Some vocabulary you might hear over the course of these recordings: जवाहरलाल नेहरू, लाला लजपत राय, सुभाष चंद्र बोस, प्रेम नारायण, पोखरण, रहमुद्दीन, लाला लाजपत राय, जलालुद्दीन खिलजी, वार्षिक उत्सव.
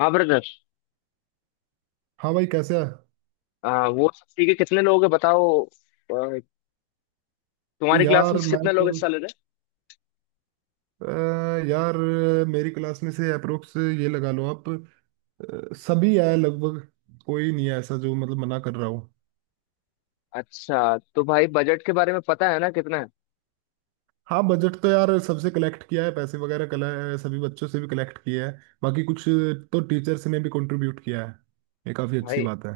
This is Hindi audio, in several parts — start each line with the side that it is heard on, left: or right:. left: हाँ ब्रदर।
right: हाँ भाई कैसे है।
left: वो सब ठीक है। कितने लोग हैं बताओ? तुम्हारी क्लास
right: यार
left: में
right: मैं
left: कितने लोग
right: तो
left: हिस्सा ले रहे
right: अ, यार मेरी क्लास में से अप्रोक्स ये लगा लो आप। सभी है लगभग। कोई नहीं है ऐसा जो मतलब मना कर रहा हो।
left: हैं? अच्छा तो भाई, बजट के बारे में पता है ना कितना है,
right: हाँ बजट तो यार सबसे कलेक्ट किया है पैसे वगैरह कल। सभी बच्चों से भी कलेक्ट किया है। बाकी कुछ तो टीचर्स ने भी कंट्रीब्यूट किया है। ये काफ़ी अच्छी
left: भाई?
right: बात है।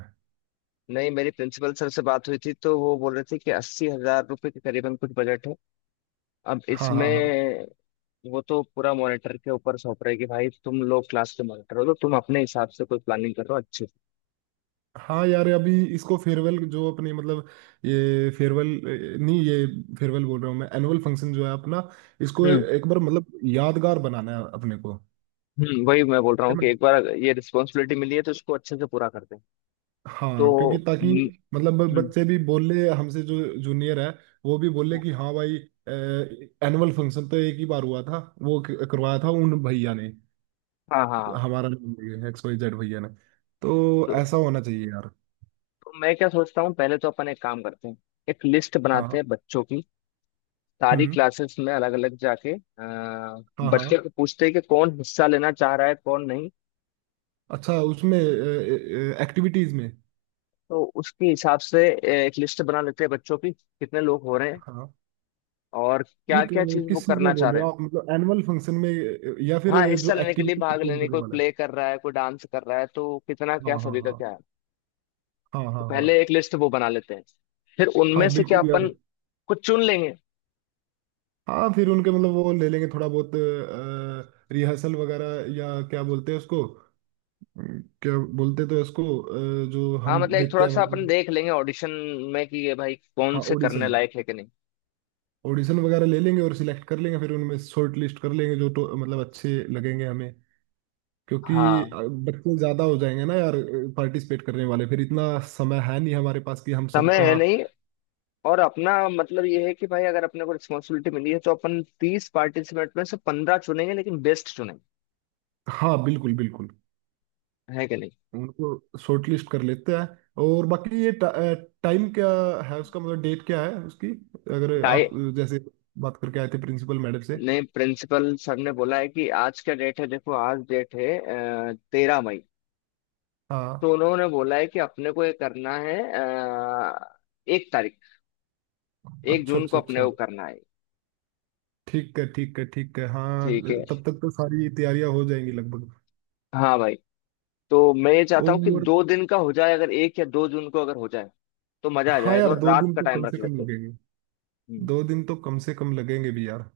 left: नहीं, मेरी प्रिंसिपल सर से बात हुई थी तो वो बोल रहे थे कि 80,000 रुपये के करीबन कुछ बजट है। अब
right: हाँ,
left: इसमें
right: हाँ, हाँ।
left: वो तो पूरा मॉनिटर के ऊपर सौंप रहे कि भाई तुम लोग क्लास के मॉनिटर हो तो तुम अपने हिसाब से कोई प्लानिंग करो अच्छे से।
right: हाँ यार अभी इसको फेयरवेल जो अपनी मतलब ये फेयरवेल, नहीं ये फेयरवेल बोल रहा हूँ मैं, एनुअल फंक्शन जो है अपना, इसको
left: हम्म।
right: एक बार मतलब यादगार बनाना है अपने को।
left: वही मैं बोल रहा हूँ कि
right: मैं-
left: एक बार ये रिस्पॉन्सिबिलिटी मिली है तो इसको अच्छे से पूरा करते हैं।
right: हाँ
left: तो।
right: क्योंकि ताकि
left: हम्म,
right: मतलब
left: हम्म,
right: बच्चे भी बोले हमसे, जो जूनियर है वो भी बोले कि हाँ भाई एनुअल फंक्शन तो एक ही बार हुआ था, वो करवाया था उन भैया ने,
left: हाँ, हाँ, हाँ।
right: हमारा एक्स वाई जेड भैया ने। तो
left: तो
right: ऐसा होना चाहिए यार।
left: तो मैं क्या सोचता हूँ, पहले तो अपन एक काम करते हैं। एक लिस्ट बनाते
right: हाँ।
left: हैं बच्चों की। सारी
right: हम्म।
left: क्लासेस में अलग अलग जाके
right: हाँ,
left: बच्चे
right: हाँ।
left: को पूछते हैं कि कौन हिस्सा लेना चाह रहा है कौन नहीं।
right: अच्छा उसमें एक्टिविटीज में।
left: तो उसके हिसाब से एक लिस्ट बना लेते हैं बच्चों की कितने लोग हो रहे हैं।
right: हाँ।
left: और क्या
right: नहीं
left: क्या चीज वो
right: किस चीज
left: करना
right: में
left: चाह
right: बोल रहे
left: रहे
right: हो
left: हैं।
right: आप, मतलब एनुअल फंक्शन में या फिर
left: हाँ, हिस्सा
right: जो
left: लेने के लिए,
right: एक्टिविटी
left: भाग
right: परफॉर्म
left: लेने,
right: करने
left: कोई
right: वाला है।
left: प्ले कर रहा है कोई डांस कर रहा है, तो कितना
right: हाँ,
left: क्या
right: हाँ,
left: सभी का
right: हाँ।
left: क्या है।
right: हाँ,
left: तो
right: हाँ, हाँ।
left: पहले एक लिस्ट वो बना लेते हैं, फिर
right: हाँ
left: उनमें से क्या
right: बिल्कुल
left: अपन
right: यार।
left: कुछ चुन लेंगे।
right: हाँ फिर उनके मतलब वो ले लेंगे थोड़ा बहुत रिहर्सल वगैरह, या क्या बोलते हैं उसको, क्या बोलते तो इसको, जो
left: हाँ,
right: हम
left: मतलब एक
right: देते
left: थोड़ा
right: हैं
left: सा अपन
right: मतलब।
left: देख लेंगे ऑडिशन में, कि ये भाई कौन
right: हाँ
left: से करने
right: ऑडिशन,
left: लायक है कि नहीं।
right: ऑडिशन वगैरह ले लेंगे और सिलेक्ट कर लेंगे, फिर उनमें शॉर्ट लिस्ट कर लेंगे जो तो मतलब अच्छे लगेंगे हमें, क्योंकि अ,
left: हाँ,
right: बच्चे ज़्यादा हो जाएंगे ना यार, पार्टिसिपेट करने वाले, फिर इतना समय है नहीं हमारे पास कि हम
left: समय
right: सबका।
left: है नहीं। और अपना मतलब ये है कि भाई अगर अपने को रिस्पॉन्सिबिलिटी मिली है तो अपन 30 पार्टिसिपेंट में से 15 चुनेंगे लेकिन बेस्ट चुनेंगे।
right: हाँ बिल्कुल, बिल्कुल।
left: है कि नहीं?
right: उनको शॉर्ट लिस्ट कर लेते हैं और बाकी ये टाइम क्या है उसका, मतलब डेट क्या है उसकी, अगर
left: डाई
right: आप जैसे बात करके आए थे प्रिंसिपल मैडम से।
left: ने प्रिंसिपल सर ने बोला है कि आज का डेट है, देखो आज डेट है 13 मई। तो
right: हाँ,
left: उन्होंने बोला है कि अपने को ये करना है एक तारीख एक
right: अच्छा,
left: जून को
right: अच्छा,
left: अपने
right: अच्छा।
left: को करना है।
right: ठीक है, ठीक है, ठीक है, हाँ।
left: ठीक है।
right: तब तक तो सारी तैयारियां हो जाएंगी लगभग।
left: हाँ भाई, तो मैं ये चाहता हूँ कि
right: और
left: 2 दिन का हो जाए, अगर 1 या 2 जून को अगर हो जाए तो मजा आ
right: हाँ
left: जाएगा
right: यार
left: और
right: दो
left: रात
right: दिन
left: का
right: तो
left: टाइम
right: कम
left: रख
right: से कम
left: लेते हैं।
right: लगेंगे।
left: हम्म।
right: दो दिन तो कम से कम लगेंगे भी यार।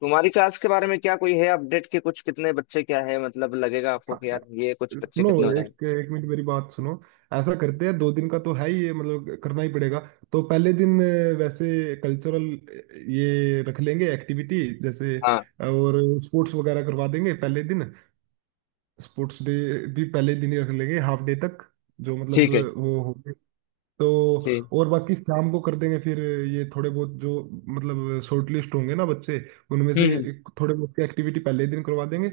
left: तुम्हारी क्लास के बारे में क्या कोई है अपडेट कि कुछ कितने बच्चे क्या है, मतलब लगेगा आपको
right: हाँ।
left: कि यार ये कुछ बच्चे
right: सुनो,
left: कितने हो जाएंगे?
right: एक एक मिनट मेरी बात सुनो। ऐसा करते हैं, दो दिन का तो है ही ये, मतलब करना ही पड़ेगा। तो पहले दिन वैसे कल्चरल ये रख लेंगे एक्टिविटी जैसे,
left: हाँ,
right: और स्पोर्ट्स वगैरह करवा देंगे पहले दिन। स्पोर्ट्स डे भी पहले दिन ही रख लेंगे हाफ डे तक, जो मतलब
left: ठीक है,
right: वो हो तो।
left: ठीक।
right: और बाकी शाम को कर देंगे फिर ये थोड़े बहुत जो मतलब शॉर्ट लिस्ट होंगे ना बच्चे, उनमें
left: हम्म,
right: से
left: हम्म।
right: थोड़े बहुत की एक्टिविटी पहले ही दिन करवा देंगे।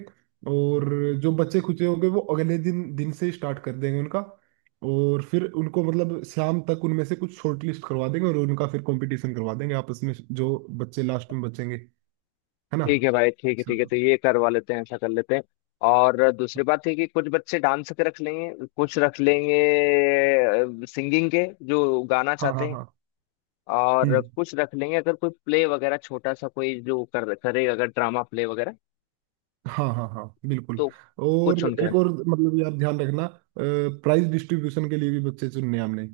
right: और जो बच्चे खुचे होंगे वो अगले दिन दिन से स्टार्ट कर देंगे उनका। और फिर उनको मतलब शाम तक उनमें से कुछ शॉर्ट लिस्ट करवा देंगे, और उनका फिर कंपटीशन करवा देंगे आपस में, जो बच्चे लास्ट में बचेंगे, है ना।
left: ठीक है भाई, ठीक है, ठीक है,
right: शाम-
left: तो ये करवा लेते हैं, ऐसा कर लेते हैं। और दूसरी बात है कि कुछ बच्चे डांस के रख लेंगे, कुछ रख लेंगे सिंगिंग के जो गाना
right: हाँ,
left: चाहते
right: हाँ,
left: हैं।
right: हाँ।
left: और
right: हम्म।
left: कुछ रख लेंगे अगर कोई प्ले वगैरह छोटा सा, कोई जो कर करे, अगर ड्रामा प्ले वगैरह।
right: हाँ, हाँ, हाँ बिल्कुल।
left: तो
right: और
left: कुछ उनके।
right: एक और मतलब यार ध्यान रखना, प्राइज डिस्ट्रीब्यूशन के लिए भी बच्चे चुनने हैं हमने,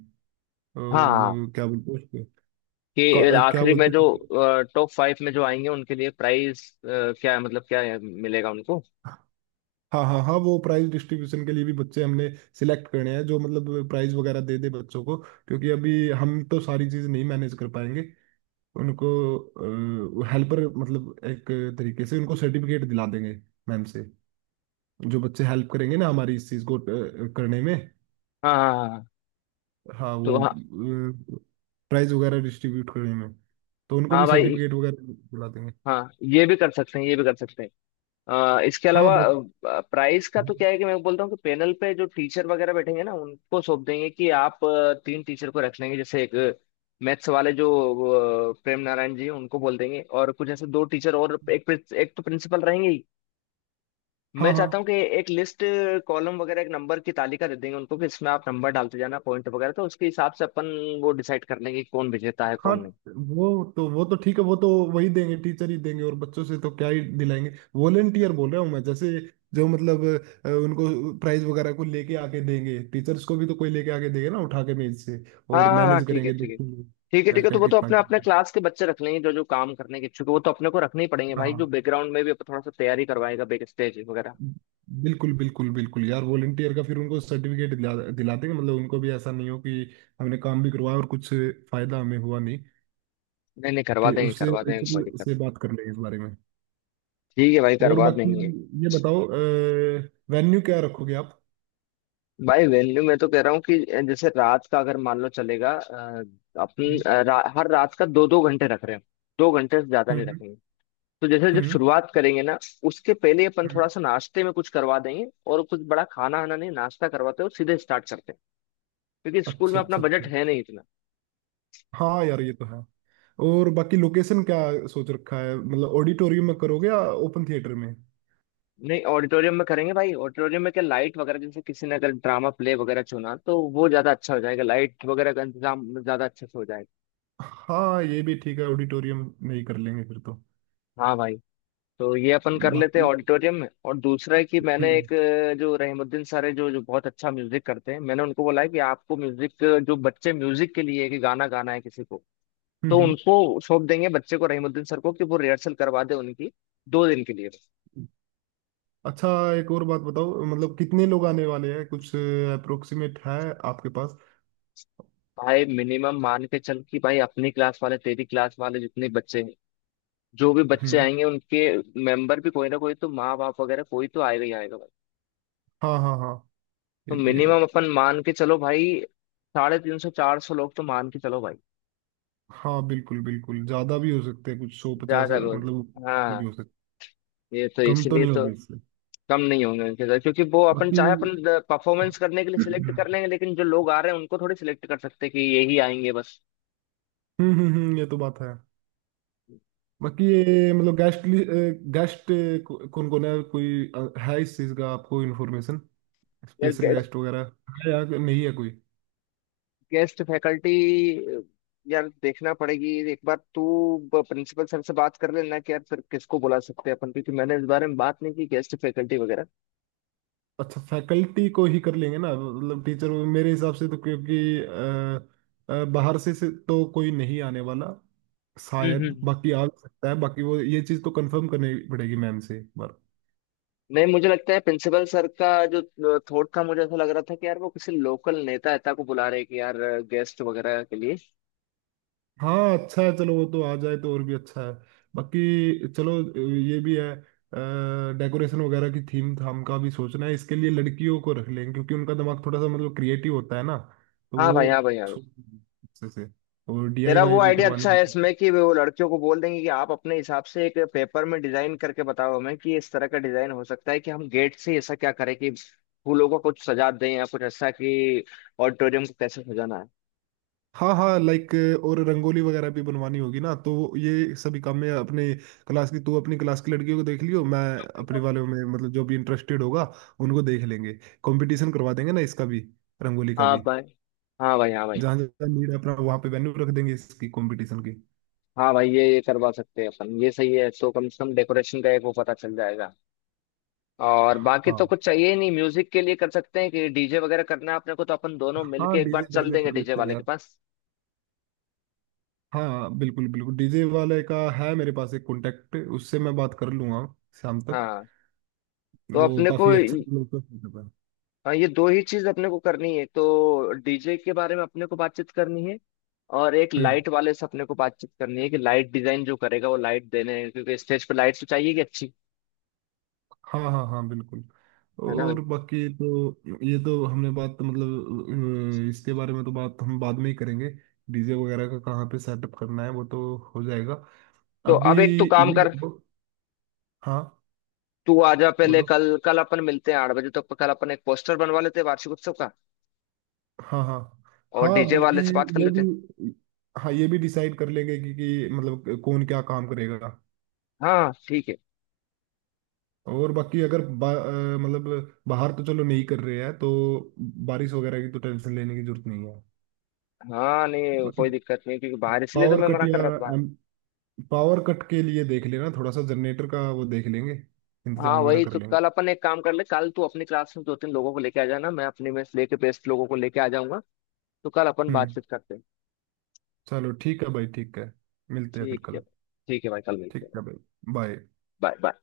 right: तो
left: हाँ,
right: मतलब क्या बोलते हैं उसको,
left: कि
right: क्या
left: आखिरी में जो
right: बोलते हैं।
left: टॉप 5 में जो आएंगे उनके लिए प्राइस क्या है, मतलब क्या है, मिलेगा उनको।
right: हाँ, हाँ, हाँ, वो प्राइज डिस्ट्रीब्यूशन के लिए भी बच्चे हमने सिलेक्ट करने हैं जो मतलब प्राइज वगैरह दे दे बच्चों को, क्योंकि अभी हम तो सारी चीज़ नहीं मैनेज कर पाएंगे उनको। हेल्पर मतलब एक तरीके से उनको सर्टिफिकेट दिला देंगे मैम से, जो बच्चे हेल्प करेंगे ना हमारी इस चीज़ को करने में।
left: हाँ, हाँ, हाँ, हाँ।
right: हाँ
left: तो
right: वो
left: हाँ।
right: प्राइज वगैरह डिस्ट्रीब्यूट करने में, तो उनको
left: हाँ
right: भी
left: भाई।
right: सर्टिफिकेट वगैरह दिला देंगे।
left: हाँ, ये भी कर सकते हैं, ये भी कर सकते हैं। इसके
right: हाँ
left: अलावा
right: बस।
left: प्राइस का तो क्या है कि मैं बोलता हूँ कि पैनल पे जो टीचर वगैरह बैठेंगे ना उनको सौंप देंगे कि आप तीन टीचर को रख लेंगे, जैसे एक मैथ्स वाले जो प्रेम नारायण जी हैं, उनको बोल देंगे और कुछ ऐसे दो टीचर और एक तो प्रिंसिपल रहेंगे ही।
right: हाँ,
left: मैं
right: हाँ,
left: चाहता हूँ कि एक लिस्ट, कॉलम वगैरह, एक नंबर की तालिका दे देंगे उनको कि इसमें आप नंबर डालते जाना पॉइंट वगैरह, तो उसके हिसाब से अपन वो डिसाइड कर लेंगे कि कौन विजेता है
right: हाँ,
left: कौन नहीं।
right: वो तो ठीक है, वो तो वही देंगे, टीचर ही देंगे, और बच्चों से तो क्या ही दिलाएंगे। वॉलेंटियर बोल रहा हूँ मैं, जैसे जो मतलब उनको प्राइज वगैरह को लेके आके देंगे, टीचर्स को भी तो कोई लेके आके देगा ना उठा के मेज से,
left: हाँ,
right: और
left: हाँ, हाँ,
right: मैनेज
left: ठीक है,
right: करेंगे,
left: ठीक है,
right: देखेंगे
left: ठीक है,
right: क्या
left: ठीक है,
right: क्या
left: तो वो तो
right: कितना
left: अपने अपने
right: कितना।
left: क्लास के बच्चे रख लेंगे जो जो काम करने के इच्छुक है, वो तो अपने को रखने ही पड़ेंगे भाई, जो
right: हाँ
left: बैकग्राउंड में भी अपन थोड़ा सा तैयारी करवाएगा बैक स्टेज वगैरह।
right: बिल्कुल, बिल्कुल, बिल्कुल यार, वॉलेंटियर का फिर उनको सर्टिफिकेट दिला दिला देंगे, मतलब उनको भी ऐसा नहीं हो कि हमने काम भी करवाया और कुछ फायदा हमें हुआ नहीं।
left: नहीं नहीं, करवा
right: ठीक,
left: देंगे,
right: उससे
left: करवा देंगे, कोई
right: प्रिंसिपल
left: दिक्कत।
right: से बात कर लेंगे इस बारे में।
left: ठीक है भाई,
right: और
left: करवा
right: बाकी
left: देंगे।
right: ये बताओ, वेन्यू क्या रखोगे आप।
left: भाई वेन्यू मैं तो कह रहा हूँ कि जैसे रात का अगर मान लो चलेगा, अपन
right: हम्म।
left: हर रात का 2-2 घंटे रख रहे हैं। 2 घंटे से ज्यादा नहीं
right: हम्म।
left: रखेंगे। तो जैसे जब
right: हम्म
left: शुरुआत करेंगे ना, उसके पहले अपन थोड़ा
right: हम्म,
left: सा नाश्ते में कुछ करवा देंगे और कुछ बड़ा खाना आना नहीं, नाश्ता करवाते हो सीधे स्टार्ट करते हैं। क्योंकि स्कूल में
right: अच्छा,
left: अपना
right: अच्छा,
left: बजट
right: अच्छा।
left: है नहीं इतना।
right: हाँ यार ये तो है। और बाकी लोकेशन क्या सोच रखा है, मतलब ऑडिटोरियम में करोगे या ओपन थिएटर में।
left: नहीं, ऑडिटोरियम में करेंगे भाई। ऑडिटोरियम में क्या, लाइट वगैरह, जैसे किसी ने अगर ड्रामा प्ले वगैरह चुना तो वो ज्यादा अच्छा हो जाएगा, लाइट वगैरह का इंतजाम ज्यादा अच्छे से हो जाएगा।
right: हाँ ये भी ठीक है, ऑडिटोरियम में ही कर लेंगे फिर तो।
left: हाँ भाई, तो ये अपन कर लेते हैं
right: बाकी
left: ऑडिटोरियम में। और दूसरा है कि मैंने
right: हम्म,
left: एक जो रहमुद्दीन सर है जो जो बहुत अच्छा म्यूजिक करते हैं, मैंने उनको बोला है कि आपको म्यूजिक, जो बच्चे म्यूजिक के लिए कि गाना गाना है किसी को,
right: हम्म,
left: तो उनको सौंप देंगे बच्चे को रहीमुद्दीन सर को कि वो रिहर्सल करवा दे उनकी 2 दिन के लिए।
right: अच्छा, एक और बात बताओ, मतलब कितने लोग आने वाले हैं, कुछ अप्रोक्सीमेट है आपके पास।
left: भाई मिनिमम मान के चल कि भाई अपनी क्लास वाले, तेरी क्लास वाले जितने बच्चे हैं, जो भी बच्चे
right: हम्म।
left: आएंगे उनके मेंबर भी कोई ना कोई तो, माँ बाप वगैरह कोई तो आएगा ही आएगा भाई।
right: हाँ, हाँ, हाँ,
left: तो
right: ये भी है।
left: मिनिमम अपन मान के चलो भाई, 350 400 लोग तो मान के चलो भाई।
right: हाँ बिल्कुल, बिल्कुल, ज्यादा भी हो सकते हैं कुछ सौ पचास
left: ज्यादा लोग,
right: मतलब ऊपर
left: हाँ,
right: भी हो सकते,
left: ये तो
right: कम तो
left: इसलिए
right: नहीं
left: तो।
right: होगा इससे।
left: कम नहीं होंगे उनके साथ, क्योंकि वो अपन
right: बाकी
left: चाहे अपन परफॉर्मेंस करने के लिए सिलेक्ट
right: हम्म
left: कर लेंगे लेकिन जो लोग आ रहे हैं उनको थोड़ी सिलेक्ट कर सकते हैं कि यही आएंगे बस।
right: ये तो बात है। बाकी ये मतलब गेस्ट, गेस्ट कौन कौन है, कोई है इस चीज का आपको इन्फॉर्मेशन,
left: यार,
right: स्पेशल
left: गेस्ट
right: गेस्ट वगैरह है या नहीं है कोई।
left: गेस्ट फैकल्टी, यार, देखना पड़ेगी एक बार तू प्रिंसिपल सर से बात कर लेना कि यार फिर किसको बुला सकते हैं अपन, क्योंकि मैंने इस बारे में बात नहीं की गेस्ट फैकल्टी वगैरह।
right: अच्छा फैकल्टी को ही कर लेंगे ना मतलब टीचर, मेरे हिसाब से तो, क्योंकि बाहर से तो कोई नहीं आने वाला
left: हम्म,
right: शायद,
left: हम्म।
right: बाकी आ भी सकता है, बाकी वो ये चीज़ तो कंफर्म करनी पड़ेगी मैम से एक बार।
left: नहीं, मुझे लगता है प्रिंसिपल सर का जो थॉट था, मुझे ऐसा लग रहा था कि यार वो किसी लोकल नेता नेता को बुला रहे हैं कि यार, गेस्ट वगैरह के लिए।
right: हाँ अच्छा है, चलो वो तो आ जाए तो और भी अच्छा है। बाकी चलो ये भी है, डेकोरेशन वगैरह की थीम थाम का भी सोचना है, इसके लिए लड़कियों को रख लें, क्योंकि उनका दिमाग थोड़ा सा मतलब क्रिएटिव होता है ना, तो
left: हाँ
right: वो
left: भाई, हाँ भाई, हाँ।
right: सोच अच्छे से, और
left: तेरा वो
right: डीआईवाई भी
left: आइडिया
right: करवानी
left: अच्छा है
right: है।
left: इसमें कि वो लड़कियों को बोल देंगे कि आप अपने हिसाब से एक पेपर में डिजाइन करके बताओ हमें, कि इस तरह का डिजाइन हो सकता है कि हम गेट से ऐसा क्या करें कि फूलों को कुछ सजा दें, या कुछ ऐसा कि ऑडिटोरियम को कैसे सजाना है।
right: हाँ हाँ लाइक, और रंगोली वगैरह भी बनवानी होगी ना, तो ये सभी काम में अपने क्लास की तू अपनी क्लास की लड़कियों को देख लियो, मैं अपने वालों में मतलब जो भी इंटरेस्टेड होगा उनको देख लेंगे। कंपटीशन करवा देंगे ना इसका भी, रंगोली का
left: हाँ
right: भी।
left: भाई, हाँ भाई, हाँ भाई,
right: जहाँ जहाँ नीड है अपना वहाँ पे वेन्यू रख देंगे इसकी कंपटीशन की।
left: हाँ भाई, ये करवा सकते हैं अपन, ये सही है तो कम से कम डेकोरेशन का एक वो पता चल जाएगा। और बाकी तो
right: हाँ,
left: कुछ चाहिए ही नहीं, म्यूजिक के लिए कर सकते हैं कि डीजे वगैरह करना है अपने को, तो अपन दोनों मिलके
right: हाँ
left: एक बार
right: डीजे
left: चल
right: डाजे
left: देंगे
right: कर
left: डीजे
right: लेते हैं
left: वाले के
right: यार।
left: पास।
right: हाँ बिल्कुल, बिल्कुल, डीजे वाले का है मेरे पास एक कॉन्टेक्ट, उससे मैं बात कर लूंगा शाम तक।
left: हाँ, तो
right: वो
left: अपने को,
right: काफी अच्छा लोग।
left: हाँ, ये दो ही चीज अपने को करनी है, तो डीजे के बारे में अपने को बातचीत करनी है। और एक
right: हम्म।
left: लाइट वाले से अपने को बातचीत करनी है कि लाइट डिजाइन जो करेगा वो लाइट देने हैं, क्योंकि स्टेज पे लाइट तो चाहिए कि अच्छी।
right: हाँ, हाँ, हाँ बिल्कुल।
left: है ना भाई?
right: और बाकी तो ये तो हमने बात मतलब अ, इसके बारे में तो बात हम बाद में ही करेंगे, डीजे वगैरह का कहाँ पे सेटअप करना है वो तो हो जाएगा।
left: तो
right: अभी
left: अब एक तो काम
right: ये
left: कर,
right: बताओ- हाँ
left: तू आ जा पहले
right: बोलो।
left: कल, कल अपन मिलते हैं 8 बजे तक, कल अपन एक पोस्टर बनवा लेते हैं वार्षिक उत्सव का।
right: हाँ, हाँ,
left: और
right: हाँ
left: डीजे
right: बल्कि
left: वाले से बात कर
right: ये
left: लेते हैं।
right: भी, हाँ ये भी डिसाइड कर लेंगे कि मतलब कौन क्या काम करेगा।
left: हाँ ठीक है।
right: और बाकी अगर मतलब बाहर तो चलो नहीं कर रहे हैं तो बारिश वगैरह की तो टेंशन लेने की जरूरत नहीं है।
left: हाँ, नहीं
right: बाकी
left: कोई दिक्कत नहीं, क्योंकि बाहर इसलिए तो
right: पावर
left: मैं
right: कट
left: मना कर
right: या
left: रहा था बाहर।
right: पावर कट के लिए देख लेना थोड़ा सा, जनरेटर का वो देख लेंगे,
left: हाँ
right: इंतजाम वगैरह
left: वही
right: कर
left: तो
right: लेंगे।
left: कल अपन एक काम कर ले, कल तू अपनी क्लास में दो तीन लोगों को लेके आ जाना, मैं अपनी में से लेके बेस्ट लोगों को लेके आ जाऊंगा। तो कल अपन
right: हम्म।
left: बातचीत करते हैं।
right: चलो ठीक है भाई, ठीक है, मिलते हैं फिर
left: ठीक है।
right: कल।
left: ठीक है भाई, कल मिलते
right: ठीक है
left: हैं।
right: भाई, बाय।
left: Bye, bye.